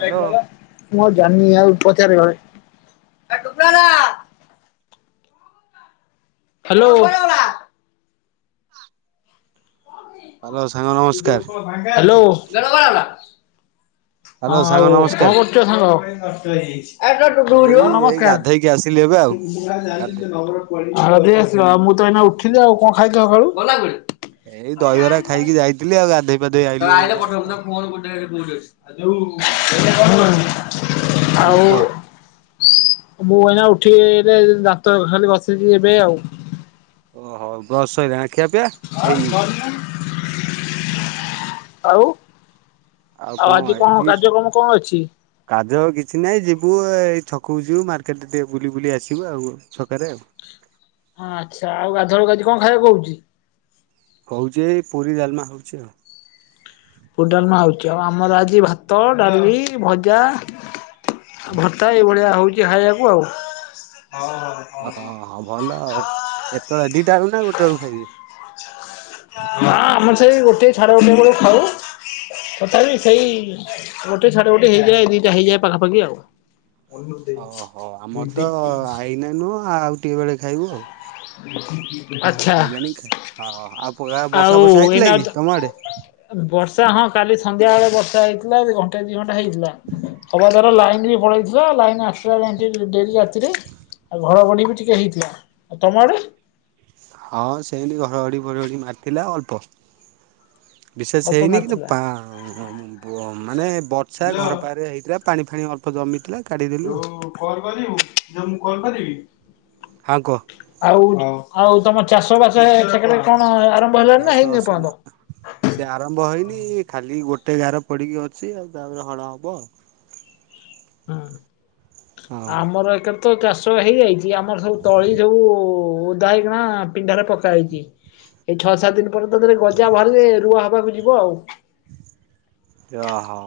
Hello. Hello. Hello ସାଙ୍ଗ ନମସ୍କାର୍। Hello. Hello ହଁ ସାଙ୍ଗ ଆଉ ନମସ୍କାର କଣ କରୁଚ ଏଇ ଏଇ ସାଙ୍ଗ? ଗାଧେଇକି ଆସିଲି ଏବେ ଆଉ। ଗାଧେ [inaudible] [inaudible] ଏଇ ଦହିବରା ଖାଇକି ଯାଇଥିଲି ଆଉ ଗାଧେଇ ପାଧେଇ [inaudible] [unintelligible] ଆଇଲି ଏଇନା ଜଷ୍ଟ ଆଉ ହୁଁ କୁହ। ମୁଁ ଏଇନା ଉଠିଲି ଯେ ଦାନ୍ତ ଖାଲି ଘସିଚି ଏବେ ଆଉ। ଓହୋ ବ୍ରସ୍ ସଇଲା ଖିଆ ପିଆ? [unintelligible] ହେଇନି ଆଉ ଆଉ ଆଜି କଣ କାର୍ଯ୍ୟକ୍ରମ କଣ ଅଛି? କାର୍ଯ୍ୟକର୍ମ କିଛି ନାହିଁ ଯିବୁ ଏଇ ଛକକୁ ଯିବୁ ମାର୍କେଟରେ ଟିକେ ବୁଲି ବୁଲି ଆସିବୁ ଆଉ ଛକରେ। ହଁ ଆଚ୍ଛା ଆଉ ଗାଧୁଆ ବେଳେ କଣ ଖାଇବାକୁ ହଉଚି? ହଉଛି ଏଇ ପୁରୀ ଡାଲ୍ମା ହଉଚି ଆଉ। ପୁରି ଡାଲ୍ମା ହଉଚି ଆଉ ଆମର ଆଜି ଭାତ, ଡାଲି, ଭଜା ଭର୍ତ୍ତା ଏଇଭଳିଆ ହଉଚି ଖାଇବାକୁ ଆଉ। ହ। ଓ ହଁ ଭଲ ଆଉ କେତେବେଳେ ଦିଟା ବେଳକୁ ନା ଗୋଟେ ବେଳକୁ ଖାଇବେ? ହ ଆମେ ସେଇ ଗୋଟେ ସାଢେ ଗୋଟେ ବେଳକୁ ଖାଉ। ତଥାପି ସେଇ ଗୋଟେ ସାଢେ ଗୋଟେ ହେଇଯାଏ ଦିଟା ହେଇଯାଏ ପାଖାପାଖି ଆଉ। ଓହୋ ଆମର ତ ଏଇନା ନୁହଁ ଆଉ ଟିକେ ବେଳେ ଖାଇବୁ ଆଉ। ଆଚ୍ଛା ଶୋଇଲାଣି [unintelligible] ଆଉ ଆଉ ବର୍ଷା ଫର୍ଷା ହେଇଥିଲା କି ଏଇନା ତମ ଆଡେ? ବର୍ଷା ହଁ କାଲି ସନ୍ଧ୍ୟା ବେଳେ ବର୍ଷା ହେଇଥିଲା ଏବେ ଘଣ୍ଟା ଦି ଘଣ୍ଟା ହେଇଥିଲା। ସମସ୍ତଙ୍କର ଲାଇନି ପଳେଇଥିଲା ଲାଇନି ଆସିବାରେ ଆଜି ଡେରି ଆଉ। ଆଉ ଘଡ ଘଡି ବି ଟିକେ ହେଇଥିଲା। ଆଉ ତମ ଆଡେ? ହଁ ସେମତି ଘଡଘଡି ଫଡଫଡି ମାରିଥିଲା ଅଳ୍ପ। ବିଶେଷ୍ ଅଳ୍ପ ହେଇନି କିନ୍ତୁ ମାରିଥିଲା। ପା-ବ-ମାନେ ବର୍ଷା ହ୍ୟାଲୋ ଘର ପାଖରେ ହେଇଥିଲା ପାଣି ଫାଣି ଅଳ୍ପ ଅଳ୍ପ ଜମିଥିଲା କାଢ଼ିଦେଲୁ ଯୋଉ ଆଉ। କଲ୍ କରିବୁ ଯେ ମୁଁ କଲ୍ କରିବି। ହାଁ କୁହ। ଆଉ- ଆଉ ତମ ଚାଷ ବାସ [unintelligible] କଣ ଆରମ୍ଭ ହେଲାଣିି ଚାଷ ନା ହେଇନି ବାସ ଏପର୍ଯ୍ୟନ୍ତ? ସେ ଆରମ୍ଭ ହେଇନି ଖାଲି ଗୋଟେ ଗାର ପଡିକି ଅଛି ଆଉ ତାପରେ ହଳ ହବ। ହୁଁ ଆଉ। ଆମର ଏକେ ତ ଚାଷ ହେଇଯାଇଚି ଆମର ସବୁ ତଳି ସବୁ ଓଦା ହେଇକିନା ପିଣ୍ଢାରେ ପକା ହେଇଚି। ଏଇ ଛଅ ସାତ୍ ଦିନ୍ ପରେ [unintelligible] ଗଜା ବାହାରିଲେ ରୁଆ ହବାକୁ ଯିବ ଆଉ। ଓ ହୋ।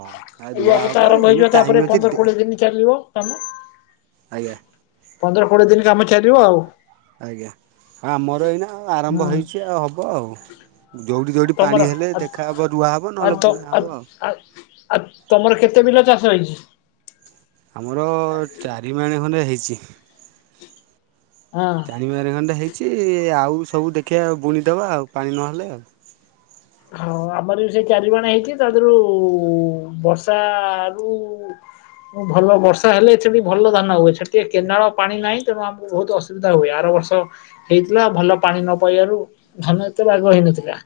ଏବେ ତ ଆରମ୍ଭ ହେଇଯିବ ତାପରେ ପନ୍ଦର ଦେ କୋଡିଏ ଦିନ ଚାଲିବ କାମ। ଆଜ୍ଞା। ପନ୍ଦର କୋଡିଏ ଦିନ୍ କାମ ଚାଲିବ ଆଉ। ଆଜ୍ଞା ଆମର ଏଇନା ଆରମ୍ଭ ହୁଁ ହେଇଚି ଆଉ ହବ ଆଉ। ଯଉଠି ଯଉଠି ତମର ପାଣି ହେଲେ ଆ ଦେଖା ହବ ରୁଆ ହବ ଆ ନହେଲେ ତ ବୁଣା ଆ ହବ ଆଉ। ଆ ଆ ତମର କେତେ ବିଲ ଚାଷ ହେଇଛି? ଆମର ଚାରି ମାଣେ ଖଣ୍ଡେ ହେଇଛି। ହଁ। ପାଣିବ ଆର ଖଣ୍ଡେ ହେଇଛି ଆଉ ସବୁ ଦେଖିବା ବୁଣିଦେବା ପାଣି ନହେଲେ ଆଉ। ହଁ ଆମର ବି ସେ ଚାରିିବାଣ ହେଇଛି ତା ଦେହରୁ ବର୍ଷା ରୁ ଭଲ ବର୍ଷା ହେଲେ ସେଠି ଭଲ ଧାନ ହୁଏ ସେଠିକେ କେନାଳ ପାଣି ନାହିଁ। ତେଣୁ ଆମକୁ ବହୁତ ଅସୁବିଧା ହୁଏ ଆର ବର୍ଷ। ହେଇଥିଲା ଭଲ ପାଣି ନ ପାଇବାରୁ ଧାନ ଏତେ ବାଗ ହେଇନଥିଲା।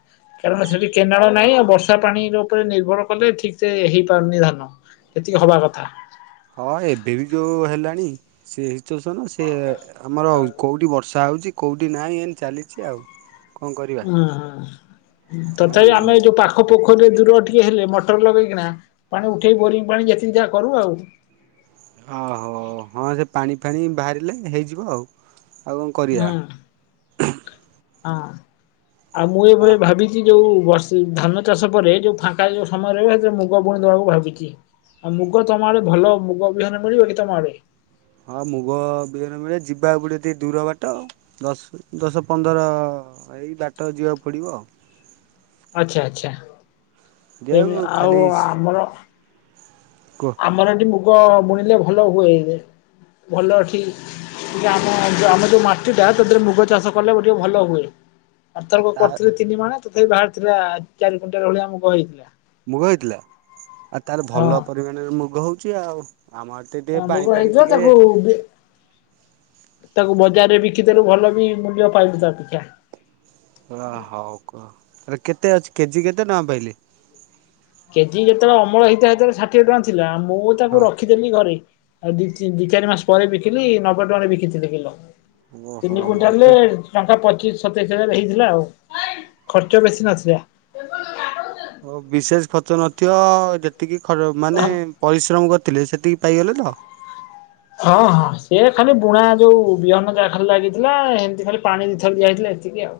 କାରଣ ସେଠି କେନାଳ ନାହିଁ ଆଉ ବର୍ଷା ପାଣିର ଉପରେ ନିର୍ଭର କଲେ ଠିକ୍ ସେ ହେଇପାରୁନି ଧାନ। ଏତିକି ହବା କଥା। ହଁ ଏବେ ବି ଯୋଉ ହେଲାଣି ସେଚୁସନ ସେ ଆମର କୋଉଠି ବ ସା ହେଉଛି କେଉଁଠି ନାହିଁ ଏମିତି ଚାଲିଛି ଆଉ। କଣ କରିବା ହଁ ହଁ ଆଉ ତଥାପି ଆମେ ଯୋଉ ପା ପାଖ ପୋଖରୀରେ ଦୂର ଟିକେ ହେଲେ ମଟର ଲଗେଇକିନା ପାଣି ଉଠେଇ ବୋରିଙ୍ଗ ପାଣି ଯେତିକି ଯାହା କରୁ ଆଉ। ଓହୋ ହଁ ସେ ପାଣି ଫାଣି ବାହାରିଲେ ହେଇଯିବ ଆଉ। ଆଉ କଣ ହୁଁ କରିବା। ହଁ ଆଉ ମୁଁ ହ ଏଭଳି ଭାବି ଯୋଉ ବର୍ଷ ଧାନ ଚାଷ ପରେ ଯୋଉ ଫାଙ୍କା ଯୋଉ ସମୟରେ ସେଥିରେ ମୁଗ ବୁଣିଦବାକୁ ଭାବିଛି। ଆଉ ମୁଗ ତମ ଆଡେ ଭଲ ମୁଗ ବିହନ ମିଳିବ କି ତମ ଆଡେ? ହଁ ମୁଗ ବିହନ ମିଳେ ଯିବାକୁ ପଡେ ଟିକିଏ ଦୂର ବାଟ। ଦଶ ଦଶ ପନ୍ଦର ଏଇ ବାଟ ଯିବାକୁ ପଡିବ। ଆଛା ଆଛା। ଯଉ ଆମର ଖାଲିସି କୁହ। ଆମର ଏଠି ମୁଗ ବୁଣିଲେ ଭଲ ହୁଏ ଭଲ ଏଠି ଜି ଆମ ଜିୟ ଆମୋ ଯୋଉ ମାଟି ଟା ତାରେ ମୁଗ ଚାଷ କଲେ ଟିକେ ଭଲ ହୁଏ। ଆ ଆର୍ଥରକ ତା କରିଥିଲେ ତିନି ମାଣେ ତଥାପି ବାହାରିଥିଲା ଚାରି କୁଣ୍ଟାଲ ଭଳିଆ ମୁଗ ହେଇଥିଲା। ମୁଗ ହେଇଥିଲା ଆଉ ତାର ଭଲ ହଁ ପରିମାଣରେ ମୁଗ ହଉଛି ଆଉ ଆମ ଆଡେ। ତ ଟିକେ ପାଣି ମୁଗ ପାଣି ହେଇଥିଲା ଟିକେ ତାକୁ ବି ତାକୁ ବଜାରରେ ବିକିଦେଲୁ ଭଲ ବି ମୂଲ୍ୟ ପାଇଲୁ ତା ପିଛା। ଓ ହଉ କୁହ କେତେ ଅଛି କେଜି କେତେ ଟଙ୍କା ପାଇଲେ। କେଜି ଯେତେବେଳେ ଅମଳ ହେଇଥିଲା ସେତେଲେ ଷାଠିଏ ଟଙ୍କ ଥିଲା ମୁଁ ହଁ ତାକୁ ରଖି ଦେ ଘରେ ଆଉ ଦ ଦି ଚାରି ମାସ ପରେ ବିକିଲି ନବେ ଟଙ୍କାରେ ବିକିଥିଲେ କିଲୋ। ଓହୋ ତିନି କୁଇଣ୍ଟାଲରେ ନବେ ଟଙ୍କା ପଚିଶ ସତେଇଶ ହଜାର ହେଇଥିଲା ଆଉ। ଖର୍ଚ୍ଚ ବେଶୀ ନଥିଲା। ହୋ ବିଶେଷ ଖର୍ଚ୍ଚ ନଥିବ ଯେତିକି ଖ ମାନେ। ହଁ ପରିଶ୍ରମ କରିଥିଲେ ସେତିକି ପାଇଗଲେ ତ। ହଁ ହଁ ସିଏ ଖାଲି ବୁଣା ଯୋଉ ବିହନ ଜା ଖାଲି ଲାଗିଥିଲା ଏମିତି ଖାଲି ପାଣି ଦିଇଥର ଯାଇଥିଲା ଏତିକି ଆଉ।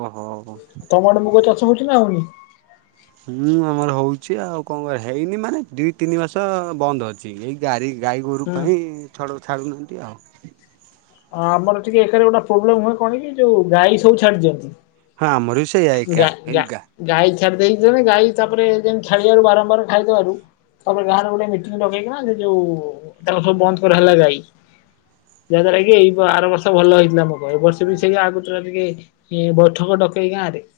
ଓହୋ। ତମଆଡ଼େ ମୁଗ ଚାଷ ହଉଛି ନା ଆଉନି। ହୁଁ ଆମର ହଉଛି ଆଉ କଣ କର ହେଇନି ମାନେ ଦୁଇ ତିନି ମାସ ବନ୍ଦ ଅଛି। ଛି ଏଇ ଗାଈ ଗାଈ ଗୋରୁ ହୁଁ ପାଇଁ ଛଡ଼ ଛାଡ଼ୁନାହାନ୍ତି ଆଉ। ଆ ଆମର ଟିକେ ଏକାରେ ଗୋଟେ ପ୍ରୋବ୍ଲେମ ହୁଏ କଣ କି ଯୋ ଗାଈ ସବୁ ଛାଡି ଦିଅନ୍ତି। ହଁ ଆମର ବି ସେଇ ଆ ଏକା ଗା ଗା ଆଁଗା। ଗାଈ ଛାଡି ଦେଇ ଯିବେ ଗାଈ ତାପରେ ଯେମିତି ଛାଡିବାରୁ ବାରମ୍ବାର ଖାଇଦବାରୁ ତାପରେ ଗାଁରେ ଗୋଟେ ମିଟିଂ ଡକେଇକିନା ଯେ ଯୋଉ ତାଙ୍କୁ ସବୁ ବନ୍ଦ କରା ହେଲା ଗାଈ। ଯାହାଦ୍ଵାରା କି ଆର ବର୍ଷ ଭଲ ହେଇଥିଲା ଭୋଗ ଏ ବର୍ଷ ବି ଆଜ୍ଞା ସେୟା ଆଗ ତା ଟିକେ ବୈଠକ ଡକେଇ ଗାଁ ରେ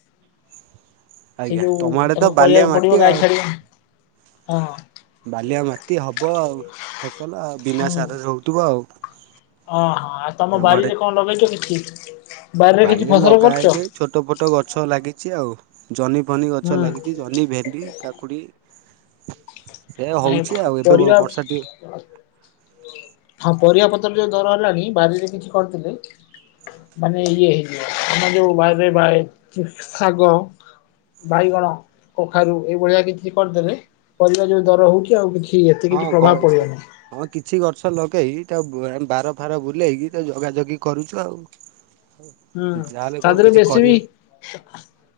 ସେ ଆଜ୍ଞା ଯୋଉ ତମ ଆଡେ ତ ତାଙ୍କୁ ବାଲିଆ କହିବାକୁ ମାଟି ପଡିବ ଗାଈ ଆଉ। ଛାଡିବ ହଁ। ବାଲିଆ ମାଟି ହବ ଆଉ ଫସଲ ଆ ବିନା ସାର ହଉଥିବ ଆଉ। ଅହଁ ଆଉ ତମ ବାରିରେ କଣ ଲଗେଇଛ କି [unintelligible] ଠ ବାଡିରେ ଲଗା ହେଇ [unintelligible] ଛୋଟ ଫୋଟ ଗଛ ଲାଗିଚି ଆଉ ଜହ୍ନି ଫନି ଗଛ ଲାଗିଚି ହୁଁ ଜହ୍ନି, ଭେଣ୍ଡି କାକୁଡ଼ି [unintelligible] ପରିବା ହଁ ପରିବା ପତ୍ର ଯୋଉ ଦର ହେଲାଣି ବାଡିରେ କିଛି କରିଥିଲେ ମାନେ ଇଏ ମାନେ ଯୋଉ ବାଡିରେ ବାଏ ସାଗ ବାଇଗଣ, କଖାରୁ ଏଇଭଳିଆ କିଛି କରିଦେଲେ ପରିବା ଯୋଉ ଦର ହଉଚି ଆଉ କିଛି ଏତେ ହଁ କିଛି ପ୍ରଭାବ କଣ ହେଇଛି ପଡିବନି ହଁ କିଛି ଗଛ ଲଗେଇ ତାକୁ ବାର ଫାର ବୁଲେଇକି ତା ଜଗାଜଗି କରୁଛୁ ଆଉ। ହୁଁ ଯାହାହେଲେ ତା କଣ ଦେହରେ କିଛି ବେଶୀ ବି କରିବେ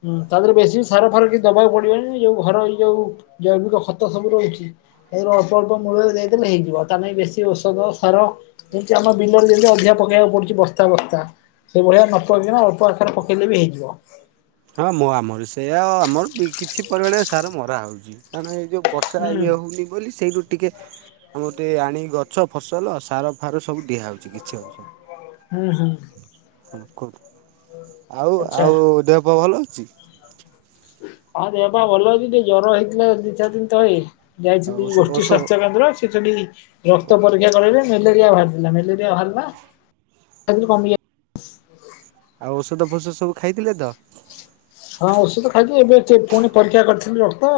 ହୁ ତାଦେହରେ ବେଶୀ ବି ସାର ଫାର କିଛି ଦବାକୁ ପଡିବନି ଯଉ ଘର ଏଇ ଯଉ [unintelligible] ଖତ ସବୁ ରହୁଛି। ଏଇଥି ଅଳ୍ପ ଅଳ୍ପ ମୂଳରେ ଦେଇଦେଲେ ହେଇଯିବ ତା ନାଗି ବେଶୀ ଔଷଧ ସାର। ଯେମତି ଆମ ବିଲରେ ଯେମିତି ଅଧିକା ପକେଇବାକୁ ପଡୁଛି ବସ୍ତା ବସ୍ତା। ସେଇ ଭଳିଆ ନ ପକେଇବା ଅଳ୍ପ ଆକାରରେ ପକେଇଲେ ବି ହେଇଯିବ। ହଁ ମୋ ଆମର ସେଇଆ ଆମର କିଛି ପରିମାଣ ସାର ମରା ହେଉଚି କାରଣ ଏଇ ଯେଉଁ ବର୍ଷା ହୁଁ ଇଏ ହେଉନି ବୋଲି ସେଇଠୁ। ଟିକେ ଗୋଟେ ଆଣିିକି ଗଛ ଫସଲ ସାର ଫାର ସବୁ ଦିଆ ହେଉଚି କିଛି ଅଂଶ। ହୁଁ ହୁଁ। ଆଉ ଆଚ୍ଛା ଆଉ ଦେହ ପା ଭଲ ଅଛି। ହଁ ଦେହ ପା ଭଲ ଅଛି ଟିକେ ଜର ହେଇଥିଲା ଦି ଚାରି ଦିନ ତଳେ। ଆଉ ଯାଇଥିଲି ଔଷ ଗୋଷ୍ଠୀ ଔଷ ସ୍ବାସ୍ଥ୍ୟ କେନ୍ଦ୍ର ସେ ସେଠି। ରକ୍ତ ପରୀକ୍ଷା କଲେ ଯେ ମ୍ୟାଲେରିଆ ବାହାରିଥିଲା ମ୍ୟାଲେରିଆ ବାହାରିଲା। ଯାଇଛି ଆଉ ଔଷଧ ଫଷଧ ସବୁ ଖାଇଥିଲେ ତ। ହଁ ଔଷଧ ଖାଇକି ଏବେ ଠିକ୍ ପରୀକ୍ଷା କରିଥିଲି ରକ୍ତ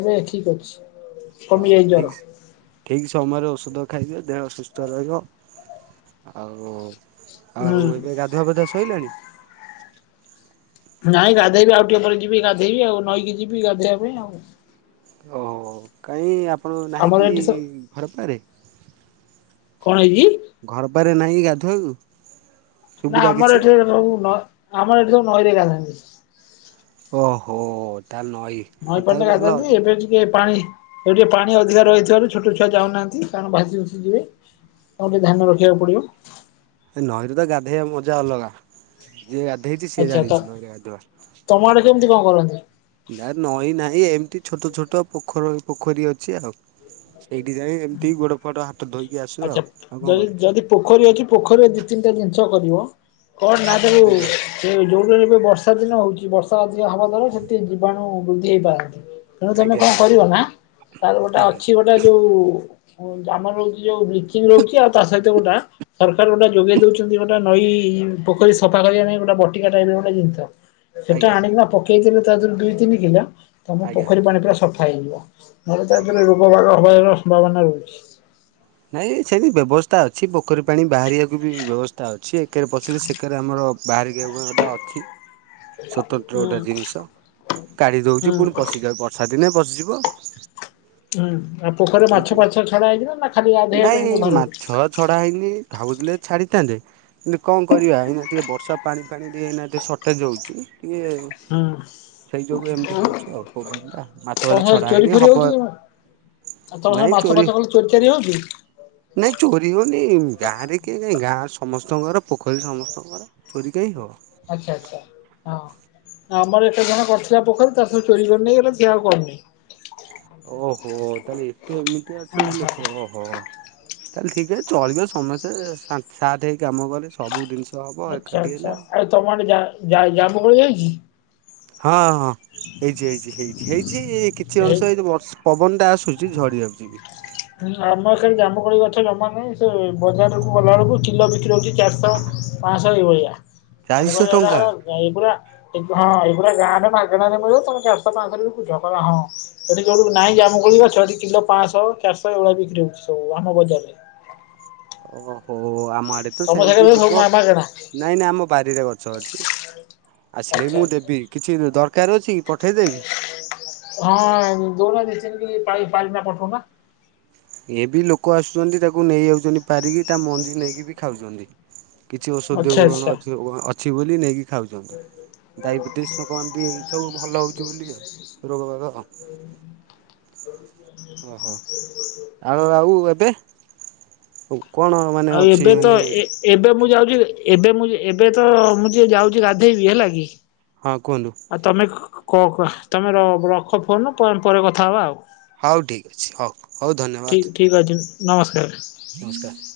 ଏବେ ଠିକ୍ ଅଛି। ହ କମି ଯାଇଛି ଜର। ଠିକ୍। ଠିକ୍ ସମୟରେ ଔଷଧ ଖାଇଦିଅ ଦେହ ସୁସ୍ଥ ରହିବ। ଆଉ ହୁଁ ଆଉ ଏବେ ଗାଧୁଆ ପାଧୁଆ ଶଇଲାଣି? ନାଇଁ ଗାଧେଇବି ଆଉ ଟିକେ ପରେ ଯିବି ଗାଧେଇ ଆଉ ନଈକି ଯିବି ଗାଧେଇବା ପାଇଁ ଆଉ। ଓ ହୋ କାହିଁ ଆପଣର ନାହିଁ ଆମର କି ଏଠି ସ ଘର ପାଖରେ। କଣ ହେଇଛି? ଘର ପାଖରେ ନାହିଁକି ଗାଧେଇବାକୁ? ନା ଆମର ଏଠି ସବୁ ନ ଆମର ଏଠି ସବୁ ନଈରେ ଗାଧାନ୍ତି। ଓହୋ ତା ନଇ ନଈ ପାଣି ଗାଧାନ୍ତି ଏବେ ଟିକେ ପାଣି ଏଠିକେ ପାଣି ଅଧିକା ରହିଥିବାରୁ ଛୋଟ ଛୁଆ ଯାଉନାହାନ୍ତି କାରଣ ଭାସି ଭୁସି ଯିବେ। ଆଉ ଟିକେଏ ଧ୍ୟାନ ରଖିବାକୁ ପଡିବ। ନଈରୁ ତ ଗାଧୋଇବା ମଜା ଅଲଗା ଯିଏ ଗାଧେଇଚି ସିଏ ଆଚ୍ଛା ତ ଜାଣିଚି ନଈରେ ଗାଧୁଆ। ତମ ଆଡେ କେମିତି କଣ କରନ୍ତି? ନା ନଈଁ ନାହିଁ ଏମିତି ଛୋଟ ଛୋଟ ପୋଖରୀ ପୋଖରୀ ଅଛି ଆଉ। ହେଇଠି ଯାଇ ଏମିତି ଗୋଡ ଫୋଡ ହାତ ଧୋଇକି ଆସୁ ଆଚ୍ଛା ଆଉ। ଆଉ କଣ ଯଦି କରେ? ଯଦି ପୋଖରୀ ଅଛି, ପୋଖରୀରେ ଦି ତିନିଟା ଜିନିଷ କରିବ। କଣ ନା ଯୋଉ ଆଜ୍ଞା ସେ ଯୋଉବେଳେ ଏବେ ବର୍ଷା ଦିନ ହଉଛି ବର୍ଷା ଅଧିକ ହବା ଦ୍ଵାରା ସେଥିରେ ଜୀବାଣୁ ବୃଦ୍ଧି ହେଇପାରନ୍ତି। ତେଣୁ ତମେ ଆଜ୍ଞା କଣ ଆଜ୍ଞା। କରିବ ନା, ତାର ଗୋଟା ଆଜ୍ଞା ଅଛି ଗୋଟା ଯୋଉ ଜାମା ରହୁଛି ଯୋଉ ବ୍ଲିଚିଂ ରହୁଛି ଆଉ ତା ସହିତ ଗୋଟା ସରକାର ଗୋଟା ଯୋଗେଇ ଦଉଛନ୍ତି ଗୋଟା ନଈ ପୋଖରୀ ସଫା କରିବା ପାଇଁ ଗୋଟେ ବଟିକା ଟାଇପର ଗୋଟେ ଜିନିଷ। ସେଟା ଆଜ୍ଞା ଆଣିକିନା ପକେଇଦେଲେ ତା ଦେହରୁ ଦିଇ ତିନି କିଲ୍ଲ, ତମ ଆଜ୍ଞା ପୋଖରୀ ପାଣି ପୁରା ସଫା ହେଇଯିବ। ଆଜ୍ଞା। [unintelligible] ରୋଗ ବାଗ ହବାର ସମ୍ଭାବନା ରହୁଛି। ନାଇଁ ସେଠି ବ୍ୟବସ୍ଥା ଅଛି। ପୋଖରୀ ପାାଣି ବାହାରିବାକୁ ବି ବ୍ୟବସ୍ଥା ଅଛି। ଏକେରେ ପଶିଲେ ସେକେରେ ଆମର ବାହାରିିକିବା ପାଇଁ ଗୋଟା ଅଛି। ସତନ୍ତ୍ର ଗୋଟେ ହୁଁ ଜିନିଷ କାଢ଼ି ଦଉଛି। ହୁଁ ପୁଣି ପଶିଯାଉ ବର୍ଷା ଦିନେ ପଶିଯିବ। ହୁଁ ଆଉ ପୋଖରୀରେ ମାଛ ଏମିତି। ଫାଛ ଛଡା ହେଇଛି ନା ଖାଲି ଗାଧେଇବା ନାଇଁ ପାଇଁ ବ୍ୟବହାର ମାଛ ହଉଛି। ଛଡା ହେଇନି। ଭାବୁଥିଲେ ଛାଡିଥାନ୍ତେ, କିନ୍ତୁ କଣ କରିଆ? ଏଇନୁ ଟିକେ ବର୍ଷା ପାଣି ପାଣି ଟିକେ ଏଇନା ଟିକେ ସର୍ଟେଜ୍ ହଉଛି। ଟିକେ ହୁଁ ହେଇଯୋଗୁ ଏମତି ହଉଛି ଆଉ ପ୍ରୋବ୍ଲେମ ଟା। ମାଛ ତମ ଫାଛ ସାଡେ ଛଡା ଚୋରି ହେଇନି, ଫୋରି ହବ। ହଉଛି କି? ଆଉ ତମର କଁ ମାଛ ଫାଛ କଣ ଚୋରି ଚାରି ହଉଛି? ନାଇଁ ଚୋରି ହଉନି। ଗାଁରେ କିଏ କାଇଁ, ଗାଁ ସମସ୍ତଙ୍କର। ପୋଖରୀ ସମସ୍ତଙ୍କର। ଚୋରି କାହିଁକି ହବ? ଆଚ୍ଛା, ଆଚ୍ଛା ହଁ। ଆମର ଏଠେଇ ଜଣେ କରିଥିଲା ପୋଖରୀ। ତାର ସବୁ ଚୋରି କରି ନେଇଗଲେ ସେ ଆଉ କରିନି। ଓହୋଃ। ତାହେଲେ ଏତେ ଏମିତିଆ ଅଛନ୍ତି ଓହୋ ଲୋକ ଓହୋଃ। ତାହେଲେ ଠିକରେ ଚଳିବ। ସମସ୍ତେ ସାନ୍ତ ସାଥ ହେଇ କାମ କଲେ ସବୁ ଜିନିଷ ହବ ଆଚ୍ଛା ଏକାଠି ହେଲେ ଆଚ୍ଛା ଆଉ। ତମ ଆଡେ ଜା ଜା ଜାମୁକୋଳି ହେଇଛି? ହଁ ହଁ ହେଇଛି- ହେଇଛି- ହେଇଛି -ହେଇଛି କିଛି ଏଇ ଅଂଶ ଏଇଯୋଉ ବର୍ଷା ପବନଟା ଆସୁଛି ଝଡ଼ିି ଯାଉଛି ବି। ହୁଁ ଆମର ସିଆଡେ ଜାମୁକୋଳି ଗଛ ଜମା ନାହିଁ। ସେ ବଜାରକୁ ଗଲା ବେଳକୁ କିଲ ବିକ୍ରି ହଉଛି ଚାରିଶହ। ହଁ ସେଇଭଳିଆ। ଚାରିଶହ ଟଙ୍କା [unintelligible] ଏଇ ପରା ହଁ ଏଗୁରା ଗାଁ ରେ ମାଗଣା ରେ ମିଳିବ। [unintelligible] ସେଠି ଯୋଉଠୁ ନାଇଁ ଜାମୁକୋଳି ଗଛ। ହେଠି କିଲ ପାଞ୍ଚଶହ ଚାରିଶହ ଏଇଭଳିଆ ବିକ୍ରି ହଉଛି ସବୁ ଆମ ବଜାରରେ। ଓହୋଃ, ଆମ ଆଡେ ତ ତମ ସେମିତି ଯିବ [unintelligible] ନାଇଁ ନାଇଁ ଆମ ବାରିରେ ଗଛ ଅଛି। ଆସିଲେ ବି ଆଚ୍ଛା ମୁଁ ଆଚ୍ଛା। ଦେବି। କିଛି ଦରକାର ଅଛି କି ପଠେଇଦେବି? ହଁ ଦଉନ ଦି ଚାରି କିଲି ପାରି ପାରିକିନା ପଠଉନ। ଏ ବି ଲୋକ ଆସୁଛନ୍ତି ତାକୁ ନେଇ ଯାଉଛନ୍ତି ପାରିକି। ତା ମଞ୍ଜି ନେଇକି ବି ଖାଉଛନ୍ତି। କିଛି ଔଷଧୀୟ ଆଚ୍ଛା ଗୁଣନ ଆଚ୍ଛା। ଅଛି। ଅଛି ବୋଲି ନେଇକି ଖାଉଛନ୍ତି। ଡାଇବେଟିସ ଲୋକୋମାନେ ଟିକେ ଏଇଥବ ଭଲ ହଉଛି ବୋଲି ଆଉ ରୋଗ ବାଗ ଆଉ। [inaudible] ଓହୋ ଆଉ ଆଉ ଏବେ କଣ ମାନେ ଆଉ ଅଛି ଏବେ ତ ମାନେ ଏ ଏବେ ମୁଁ ଯାଉଚି, ଏବେ ମୁଁ ଏବେ ତ ମୁଁ ଟିକେ ଯାଉଛି ଗାଧୋଇବି ହେଲା କି? ହଁ କୁହନ୍ତୁ। ଆଉ ତମେ କ ତମେ ର ରଖ ଫୋନ ପ ପରେ କଥା ହବା ଆଉ। ହଉ ଠିକ୍ ଅଛି ହଉ, ହଉ ଠିକ୍ ଧନ୍ୟବାଦ। ଠିକ୍ ଅଛି, ନମସ୍କାର। ନମସ୍କାର।